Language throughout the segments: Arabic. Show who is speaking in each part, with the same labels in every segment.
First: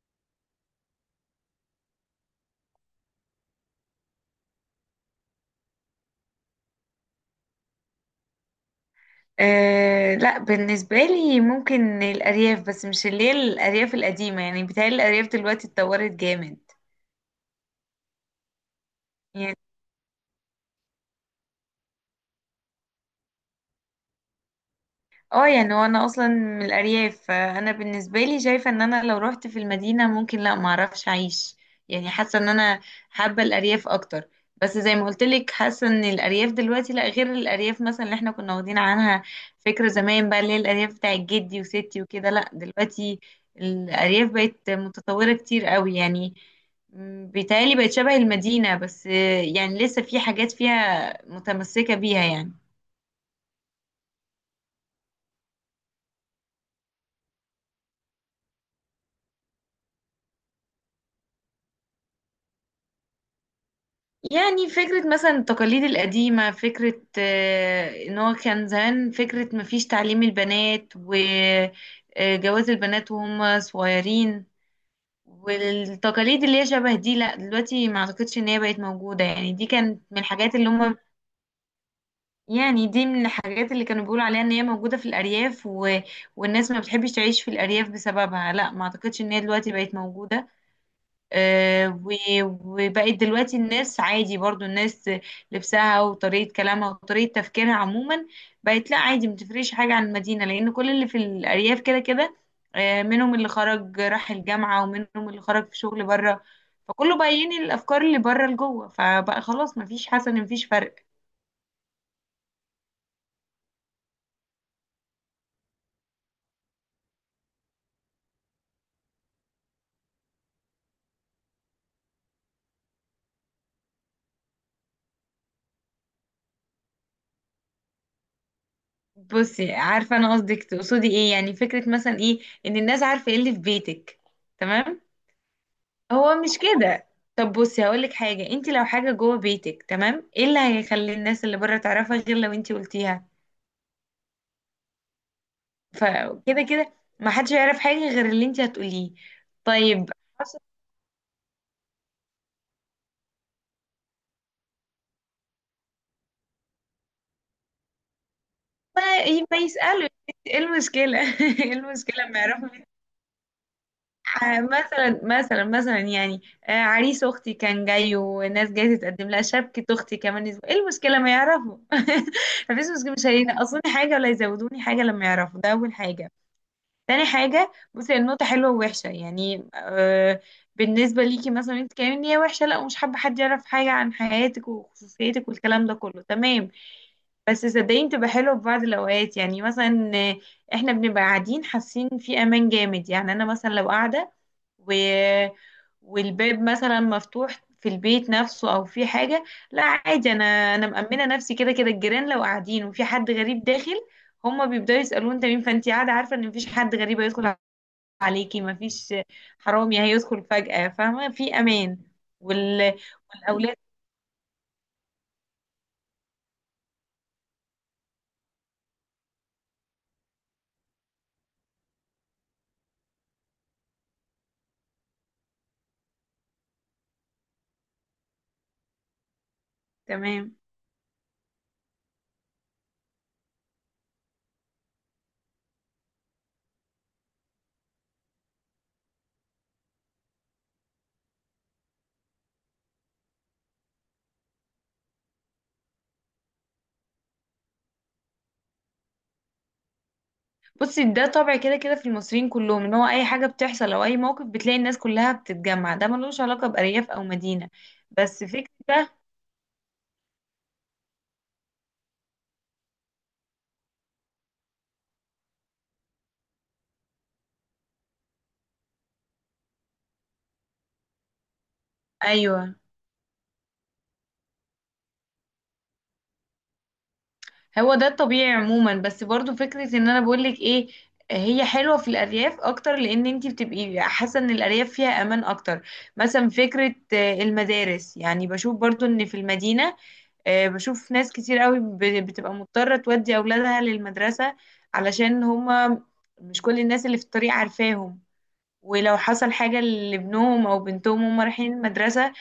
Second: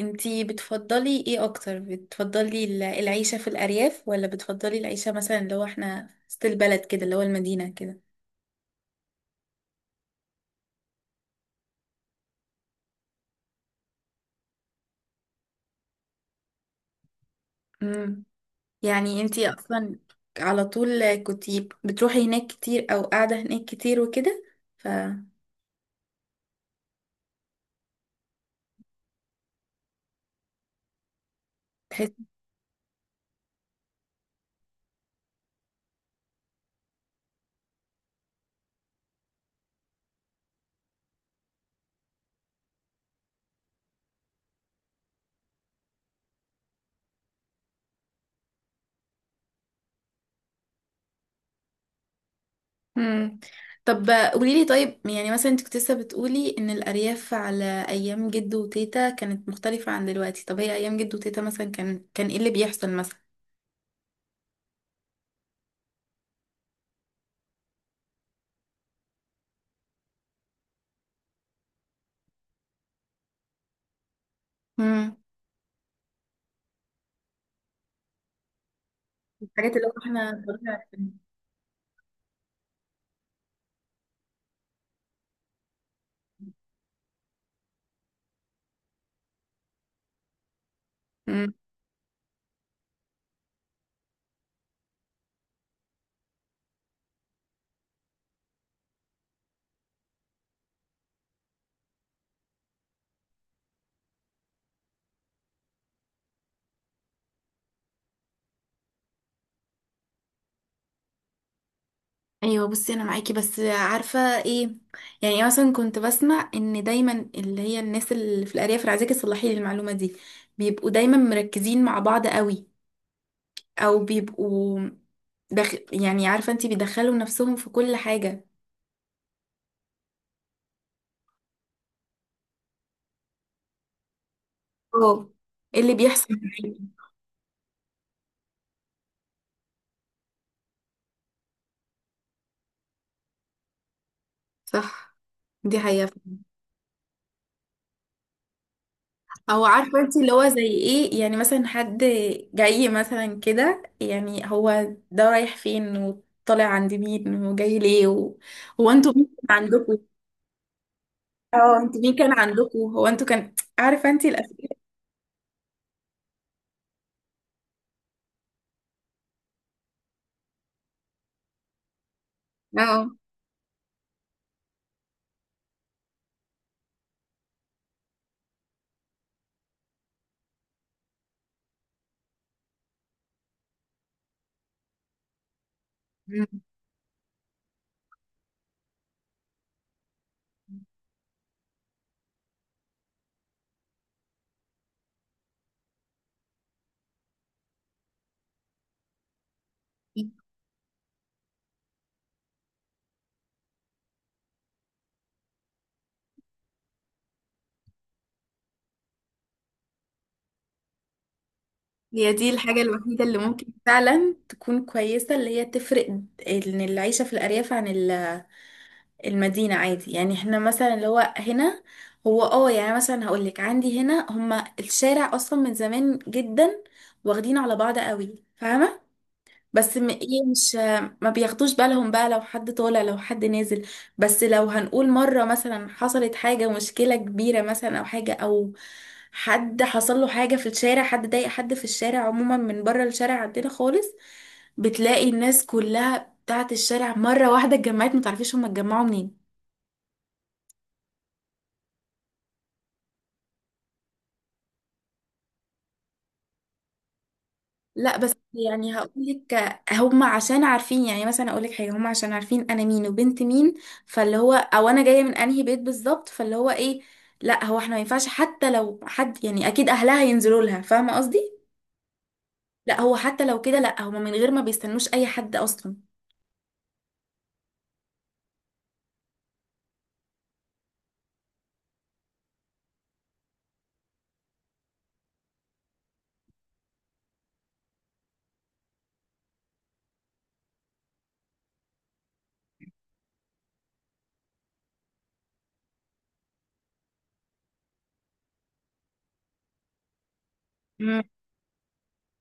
Speaker 1: انتي بتفضلي ايه اكتر؟ بتفضلي العيشة في الارياف ولا بتفضلي العيشة، مثلا اللي هو احنا وسط البلد كده، اللي هو المدينة كده؟
Speaker 2: أه، لا، بالنسبة لي ممكن الأرياف، بس مش اللي هي الأرياف القديمة، يعني بتهيألي الأرياف دلوقتي اتطورت جامد.
Speaker 1: امم يعني انتي
Speaker 2: يعني
Speaker 1: اصلا على طول كنتي بتروحي هناك كتير او قاعدة هناك كتير وكده، فتحسي.
Speaker 2: اه يعني وانا اصلا من الارياف، فانا بالنسبه لي شايفه ان انا لو رحت في المدينه ممكن، لا، ما اعرفش اعيش. يعني حاسه ان انا حابه الارياف اكتر. بس زي ما قلت لك، حاسه ان الارياف دلوقتي لا، غير الارياف مثلا اللي احنا كنا واخدين عنها فكره زمان، بقى اللي هي الارياف بتاعت جدي وستي وكده، لا دلوقتي الارياف بقت متطوره كتير قوي يعني. بيتهيألي بقت شبه المدينه، بس يعني لسه في حاجات فيها متمسكه بيها يعني.
Speaker 1: امم طب قوليلي، طيب يعني مثلا انت كنت لسه بتقولي ان الارياف على ايام جدو وتيتا كانت مختلفة عن دلوقتي، طب هي ايام جدو وتيتا مثلا كان ايه اللي بيحصل مثلا؟
Speaker 2: يعني فكرة مثلا التقاليد القديمة، فكرة، ان هو كان زمان، فكرة مفيش تعليم البنات وجواز البنات وهم صغيرين.
Speaker 1: امم
Speaker 2: والتقاليد اللي هي شبه دي، لا دلوقتي ما اعتقدش ان هي بقت موجودة، يعني دي
Speaker 1: الحاجات اللي هو
Speaker 2: كانت من
Speaker 1: احنا
Speaker 2: الحاجات
Speaker 1: ضروري
Speaker 2: اللي هم،
Speaker 1: عارفينها.
Speaker 2: يعني دي من الحاجات اللي كانوا بيقولوا عليها ان هي موجودة في الارياف، و والناس ما بتحبش تعيش في الارياف بسببها. لا، ما اعتقدش ان هي دلوقتي بقت موجودة. آه، و- وبقت دلوقتي الناس عادي، برضو الناس لبسها وطريقة كلامها وطريقة تفكيرها عموما بقت، لا عادي متفرقش حاجة عن المدينة، لأن كل اللي في الأرياف كده كده. منهم اللي خرج راح الجامعة، ومنهم اللي خرج في شغل بره، فكله بقى ينقل الأفكار اللي بره لجوه، فبقى خلاص مفيش حسن، مفيش فرق.
Speaker 1: ايوه، بصي، انا معاكي بس عارفه ايه؟ يعني مثلا كنت بسمع ان دايما اللي هي الناس اللي في الارياف، انا عايزاكي تصلحي لي المعلومه دي، بيبقوا دايما مركزين مع بعض قوي، او بيبقوا يعني عارفه انتي، بيدخلوا نفسهم في كل حاجه.
Speaker 2: بصي، عارفة أنا قصدك، تقصدي إيه، يعني فكرة مثلا إيه، إن الناس عارفة إيه اللي في بيتك. تمام،
Speaker 1: اه، إيه اللي بيحصل
Speaker 2: هو مش
Speaker 1: معاكي؟
Speaker 2: كده. طب بصي هقولك حاجة، انت لو حاجة جوه بيتك تمام، ايه اللي هيخلي الناس اللي بره تعرفها غير لو انت قلتيها؟
Speaker 1: صح، دي حقيقه.
Speaker 2: فكده كده ما حدش يعرف حاجة غير اللي انت هتقوليه.
Speaker 1: او عارفه
Speaker 2: طيب،
Speaker 1: انتي اللي هو
Speaker 2: عشان
Speaker 1: زي ايه؟ يعني مثلا حد جاي مثلا كده، يعني هو ده رايح فين وطالع عند مين وجاي ليه و... هو
Speaker 2: ما
Speaker 1: انتوا مين
Speaker 2: ما
Speaker 1: عندكم؟
Speaker 2: يسألوا. ايه المشكلة ايه
Speaker 1: اه، انتوا مين
Speaker 2: المشكلة
Speaker 1: كان
Speaker 2: ما يعرفوا
Speaker 1: عندكم؟
Speaker 2: مين؟
Speaker 1: هو انتوا كان عارفه انت
Speaker 2: آه،
Speaker 1: الاسئله.
Speaker 2: مثلا مثلا مثلا يعني، عريس اختي كان جاي، وناس جايه تتقدم لها شبكة اختي كمان اسبوع، ايه المشكلة ما يعرفوا؟ مفيش
Speaker 1: اه.
Speaker 2: مشكلة، مش هينقصوني حاجة ولا يزودوني حاجة لما يعرفوا. ده اول حاجة. تاني حاجة، بصي النقطة حلوة ووحشة يعني، بالنسبة ليكي مثلا انت كمان ان هي وحشة، لا، ومش حابة حد يعرف حاجة عن حياتك وخصوصيتك والكلام ده كله،
Speaker 1: مم.
Speaker 2: تمام. بس صدقيني، بتبقى حلوة في بعض الأوقات، يعني مثلا احنا بنبقى قاعدين حاسين في أمان جامد. يعني أنا مثلا لو قاعدة، و والباب مثلا مفتوح في البيت نفسه أو في حاجة، لا عادي، أنا مأمنة نفسي كده كده. الجيران لو قاعدين وفي حد غريب داخل، هما بيبداوا يسألوه انت مين، فانت قاعدة عارفة ان مفيش حد غريب هيدخل عليكي، مفيش حرامي هيدخل فجأة، فاهمة، في امان.
Speaker 1: هي دي الحاجه
Speaker 2: وال...
Speaker 1: الوحيده اللي ممكن
Speaker 2: والاولاد،
Speaker 1: فعلا تكون كويسه، اللي هي تفرق ان العيشه في الارياف عن المدينه، عادي. يعني احنا مثلا اللي هو هنا، هو اه يعني مثلا هقول لك، عندي هنا هما الشارع اصلا من زمان جدا واخدين على بعض قوي، فاهمه؟ بس ايه،
Speaker 2: تمام.
Speaker 1: مش ما بياخدوش بالهم بقى لو حد طالع لو حد نازل. بس لو هنقول مرة مثلا حصلت حاجة، مشكلة كبيرة مثلا او حاجة او حد حصل له حاجة في الشارع، حد ضايق حد في الشارع عموما، من بره الشارع عندنا خالص، بتلاقي الناس كلها بتاعت الشارع مرة واحدة اتجمعت، متعرفيش هما اتجمعوا منين.
Speaker 2: بصي ده طبع كده كده في المصريين كلهم، ان هو اي حاجة بتحصل او اي موقف بتلاقي الناس كلها بتتجمع، ده ملوش علاقة بأرياف او مدينة،
Speaker 1: لا بس
Speaker 2: بس فكرة
Speaker 1: يعني هقول
Speaker 2: ده.
Speaker 1: لك، هم عشان عارفين، يعني مثلا اقول لك حاجه، هم عشان عارفين انا مين وبنت مين، فاللي هو او انا جايه من انهي بيت بالظبط، فاللي هو ايه. لا هو احنا ما ينفعش حتى لو حد، يعني اكيد اهلها ينزلوا لها، فاهمه قصدي؟
Speaker 2: ايوه،
Speaker 1: لا هو حتى لو كده، لا هم من غير ما بيستنوش اي حد اصلا.
Speaker 2: هو ده الطبيعي عموما، بس برضو فكرة ان انا بقولك ايه، هي حلوة في الأرياف أكتر، لأن انتي بتبقي حاسة ان الأرياف فيها أمان أكتر. مثلا فكرة المدارس، يعني بشوف برضو ان في المدينة، بشوف ناس كتير قوي بتبقى مضطرة تودي أولادها للمدرسة علشان هما مش كل الناس اللي في الطريق عارفاهم، ولو حصل حاجة لابنهم أو
Speaker 1: امم
Speaker 2: بنتهم هما رايحين المدرسة.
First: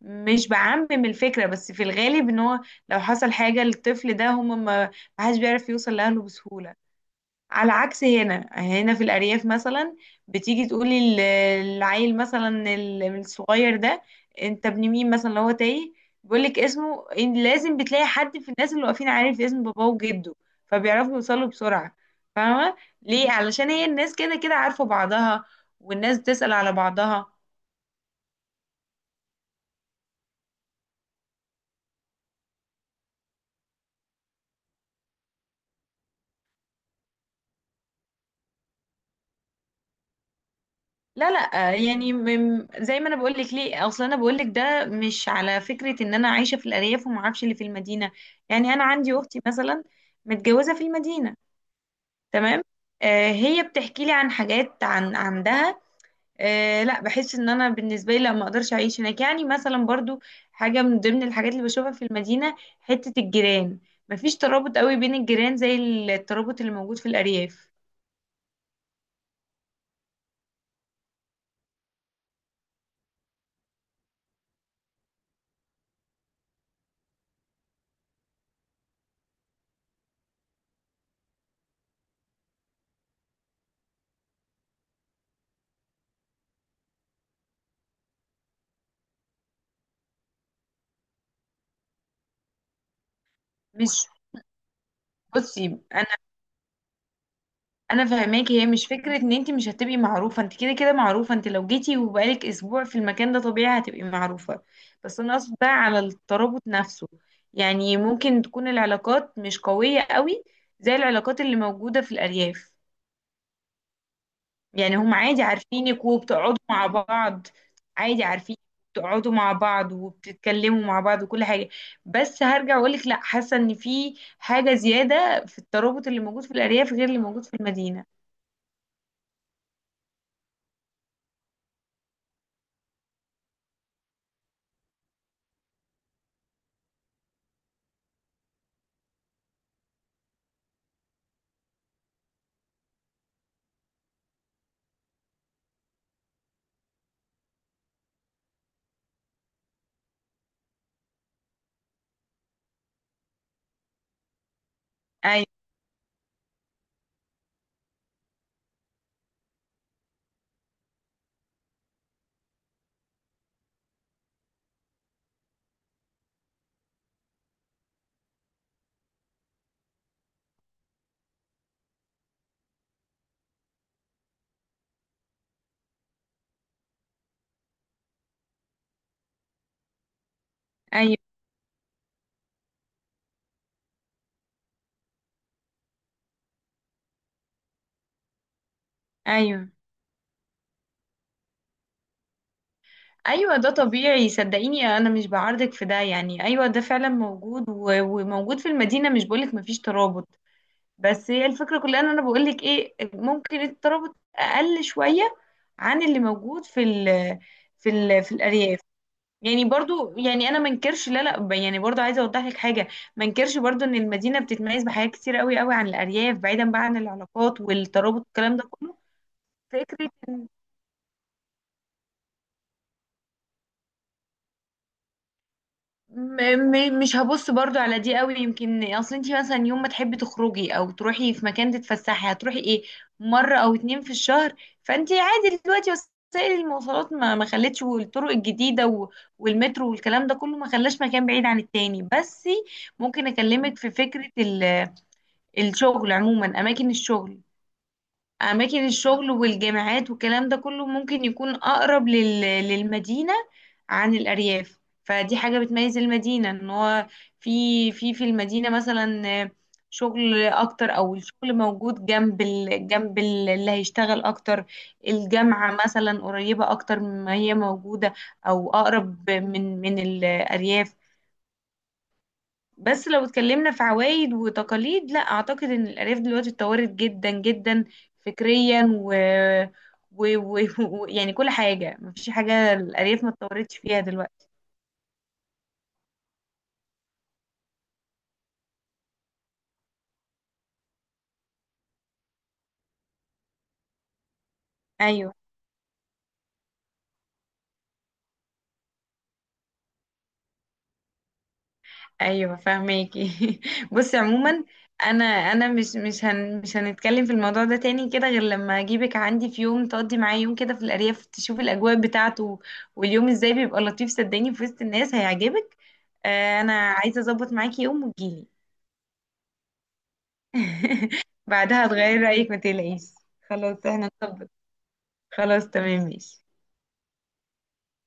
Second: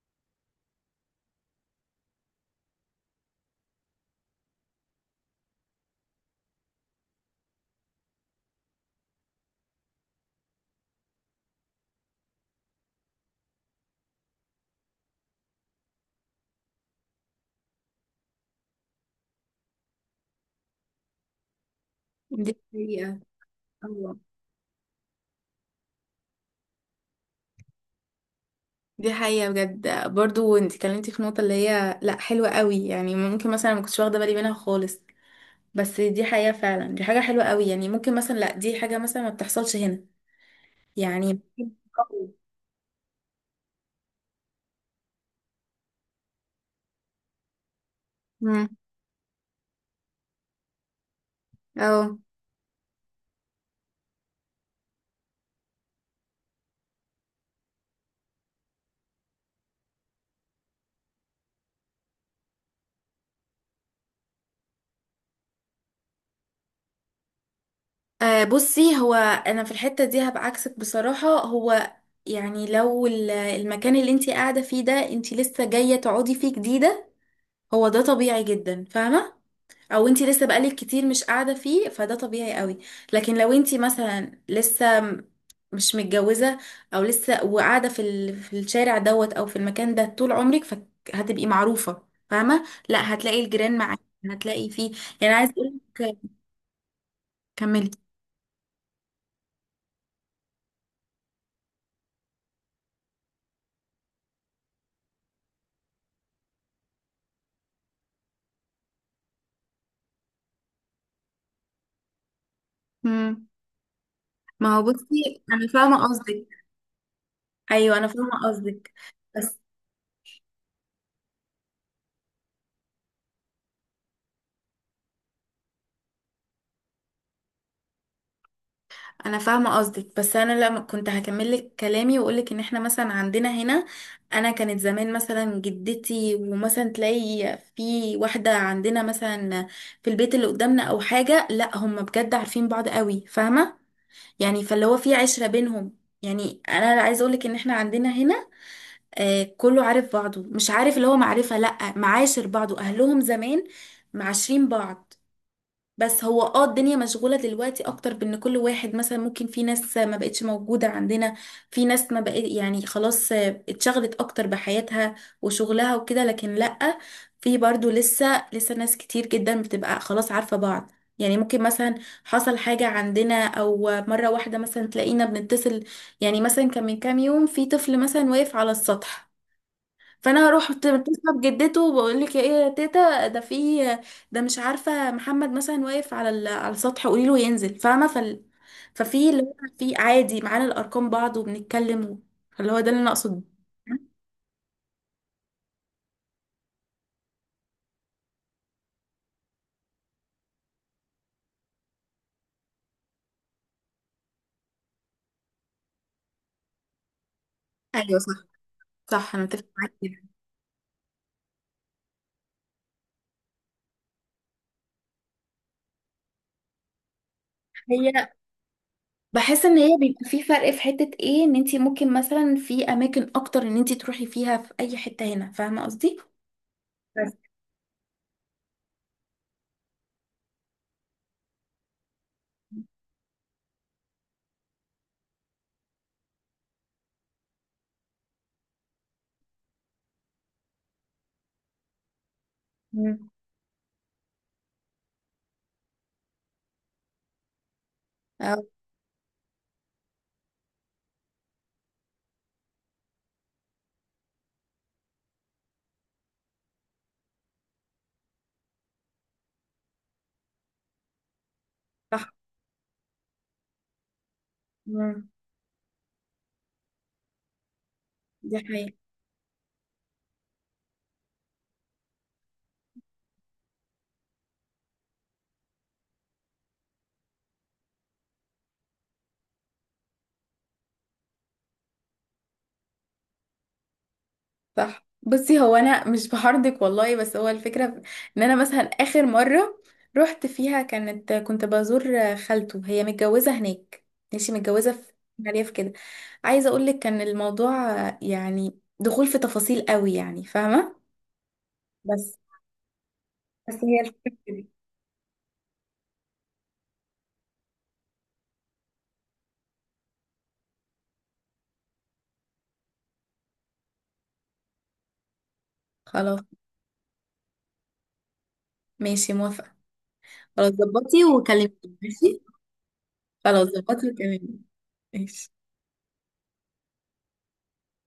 Speaker 2: مش بعمم الفكرة، بس في الغالب ان هو لو حصل حاجة للطفل ده، هم ما حدش بيعرف يوصل لأهله بسهولة. على عكس هنا في الأرياف مثلا بتيجي تقولي العيل مثلا، الصغير ده انت ابن مين مثلا، لو هو تايه بيقولك اسمه، إن لازم بتلاقي حد في الناس اللي واقفين عارف اسم باباه وجده، فبيعرفوا يوصلوا بسرعة،
Speaker 1: دي
Speaker 2: فاهمة.
Speaker 1: حقيقة.
Speaker 2: ليه؟ علشان هي الناس
Speaker 1: أيوة.
Speaker 2: كده كده عارفة بعضها، والناس تسأل على بعضها.
Speaker 1: دي حقيقة بجد، برضو انت اتكلمتي في نقطة اللي هي لا حلوة قوي، يعني ممكن مثلا ما كنتش واخدة بالي منها خالص. بس دي حقيقة فعلا، دي حاجة حلوة قوي، يعني ممكن مثلا لا دي حاجة مثلا ما بتحصلش هنا.
Speaker 2: لا، لا،
Speaker 1: يعني.
Speaker 2: آه، يعني م- زي ما انا بقول لك ليه، اصل انا بقول لك ده مش على فكره ان انا عايشه في الارياف وما اعرفش اللي في المدينه. يعني
Speaker 1: امم
Speaker 2: انا عندي اختي مثلا متجوزه في المدينه،
Speaker 1: اه.
Speaker 2: تمام، هي بتحكي لي عن حاجات عن عندها. لا، بحس ان انا بالنسبه لي لا ما اقدرش اعيش هناك، يعني مثلا برضو حاجه من ضمن الحاجات اللي بشوفها في المدينه، حته الجيران مفيش ترابط قوي بين الجيران زي الترابط اللي موجود في الارياف،
Speaker 1: بصي هو انا في الحتة دي هبقى عكسك بصراحة. هو يعني لو المكان اللي انتي قاعدة فيه ده، انتي لسه جاية تقعدي فيه جديدة، هو ده طبيعي جدا، فاهمة؟ او انتي لسه بقالك كتير مش قاعده فيه، فده طبيعي قوي. لكن لو انتي مثلا لسه مش متجوزه، او لسه وقاعده في الشارع دوت او في المكان ده طول عمرك، فهتبقي معروفه، فاهمه؟ لا هتلاقي الجيران معاكي،
Speaker 2: مش.
Speaker 1: هتلاقي فيه. يعني عايز
Speaker 2: بصي، انا
Speaker 1: اقولك. كملي.
Speaker 2: انا فاهماكي. هي مش فكره ان انت مش هتبقي معروفه، انت كده كده معروفه، انت لو جيتي وبقالك اسبوع في المكان ده طبيعي هتبقي معروفه. بس انا قصدي بقى على الترابط نفسه، يعني ممكن تكون العلاقات مش قويه قوي زي العلاقات اللي موجوده في الارياف.
Speaker 1: مم. ما هو
Speaker 2: يعني هم
Speaker 1: بصي
Speaker 2: عادي
Speaker 1: انا فاهمه
Speaker 2: عارفينك
Speaker 1: قصدك.
Speaker 2: وبتقعدوا مع بعض،
Speaker 1: ايوه
Speaker 2: عادي عارفين بتقعدوا مع
Speaker 1: بس
Speaker 2: بعض وبتتكلموا مع بعض وكل حاجه، بس هرجع اقولك لا، حاسه ان في حاجه زياده في الترابط اللي موجود في الارياف غير اللي موجود في المدينه.
Speaker 1: انا فاهمه قصدك، بس انا لما كنت هكمل لك كلامي واقول لك ان احنا مثلا عندنا هنا. انا كانت زمان مثلا جدتي، ومثلا تلاقي في واحده عندنا مثلا في البيت اللي قدامنا او حاجه، لا هم بجد عارفين بعض قوي، فاهمه؟ يعني فاللي هو في عشره بينهم. يعني انا عايزه اقول لك ان احنا عندنا هنا كله عارف بعضه، مش عارف اللي هو معرفه، لا معاشر بعضه، اهلهم زمان معاشرين بعض.
Speaker 2: ايوه،
Speaker 1: بس هو الدنيا مشغولة دلوقتي اكتر، بان كل واحد مثلا ممكن، في ناس ما بقتش موجودة عندنا، في ناس ما بقت، يعني خلاص اتشغلت اكتر بحياتها وشغلها وكده، لكن لأ، في برضو لسه ناس كتير جدا بتبقى خلاص عارفة بعض. يعني ممكن مثلا حصل حاجة عندنا، او مرة واحدة مثلا تلاقينا بنتصل. يعني مثلا كان من كام يوم في طفل مثلا واقف على السطح، فانا هروح
Speaker 2: ايوه،
Speaker 1: اتصل بجدته وبقول لك، يا ايه يا تيتا ده في، ده مش عارفه محمد مثلا واقف على على السطح، قولي له ينزل، فاهمه؟ ففي اللي هو
Speaker 2: ايوه،
Speaker 1: في عادي معانا الارقام بعض وبنتكلم فاللي هو ده اللي انا اقصده.
Speaker 2: ايوه، ده طبيعي. صدقيني انا مش بعارضك في ده، يعني ايوه ده فعلا موجود و- وموجود في المدينه، مش بقولك مفيش ترابط. بس هي الفكره كلها ان انا بقولك ايه، ممكن الترابط اقل شويه عن اللي موجود
Speaker 1: ايوه
Speaker 2: في
Speaker 1: صح.
Speaker 2: الارياف.
Speaker 1: صح، انا
Speaker 2: يعني
Speaker 1: متفق معاكي
Speaker 2: برضو،
Speaker 1: جدا.
Speaker 2: يعني انا منكرش، لا، لا، يعني برضو عايزه اوضح لك حاجه، منكرش برضو ان المدينه بتتميز بحاجات كتير قوي قوي عن الارياف بعيدا بقى عن العلاقات
Speaker 1: هي
Speaker 2: والترابط الكلام ده كله.
Speaker 1: بحس ان هي
Speaker 2: فكره،
Speaker 1: بيبقى في فرق، في حته ايه ان انت ممكن مثلا في اماكن اكتر ان انت تروحي فيها في اي حته هنا، فاهمه قصدي؟
Speaker 2: م- مش
Speaker 1: بس.
Speaker 2: هبص برضو على دي قوي، يمكن اصل انتي مثلا يوم ما تحبي تخرجي او تروحي في مكان تتفسحي، هتروحي ايه، مرة او اتنين في الشهر. فانتي عادي، دلوقتي وسائل المواصلات ما خلتش، والطرق الجديدة و- والمترو والكلام ده كله ما خلاش مكان بعيد عن التاني، بس ممكن
Speaker 1: مم.
Speaker 2: اكلمك في فكرة الشغل عموما، اماكن الشغل
Speaker 1: اه
Speaker 2: اماكن الشغل والجامعات والكلام ده كله ممكن يكون اقرب للمدينة عن الارياف. فدي حاجة بتميز المدينة ان هو في المدينة مثلا شغل اكتر، او الشغل موجود
Speaker 1: صح.
Speaker 2: اللي هيشتغل اكتر.
Speaker 1: مم.
Speaker 2: الجامعة مثلا قريبة اكتر ما هي موجودة،
Speaker 1: دي
Speaker 2: او
Speaker 1: حقيقة.
Speaker 2: اقرب من الارياف. بس لو اتكلمنا في عوايد وتقاليد، لا اعتقد ان الارياف دلوقتي اتطورت جدا جدا، فكريا يعني كل حاجه مفيش حاجه الارياف ما اتطورتش فيها دلوقتي.
Speaker 1: صح، بصي هو انا مش بحرضك والله، بس هو الفكره ان انا مثلا اخر مره رحت فيها كنت بزور خالته، هي متجوزه هناك، ماشي، متجوزه في
Speaker 2: ايوه،
Speaker 1: الريف كده. عايزه اقول لك كان الموضوع يعني دخول في تفاصيل قوي، يعني فاهمه. بس
Speaker 2: ايوه، فاهماكي.
Speaker 1: بس هي
Speaker 2: بصي
Speaker 1: الفكره
Speaker 2: عموما،
Speaker 1: دي.
Speaker 2: انا مش هنتكلم في الموضوع ده تاني كده، غير لما اجيبك عندي في يوم تقضي معايا يوم كده في الارياف، تشوف الاجواء بتاعته واليوم ازاي بيبقى لطيف، صدقني في وسط الناس هيعجبك.
Speaker 1: خلاص.
Speaker 2: انا عايزه اظبط معاكي يوم وتجيلي.
Speaker 1: ماشي، موافقه. خلاص، ظبطي
Speaker 2: بعدها
Speaker 1: وكلميني،
Speaker 2: هتغيري
Speaker 1: ماشي.
Speaker 2: رأيك، ما تقلقيش.
Speaker 1: خلاص،
Speaker 2: خلاص
Speaker 1: ظبطي
Speaker 2: احنا نطبق،
Speaker 1: وكلميني، ماشي.
Speaker 2: خلاص تمام ماشي.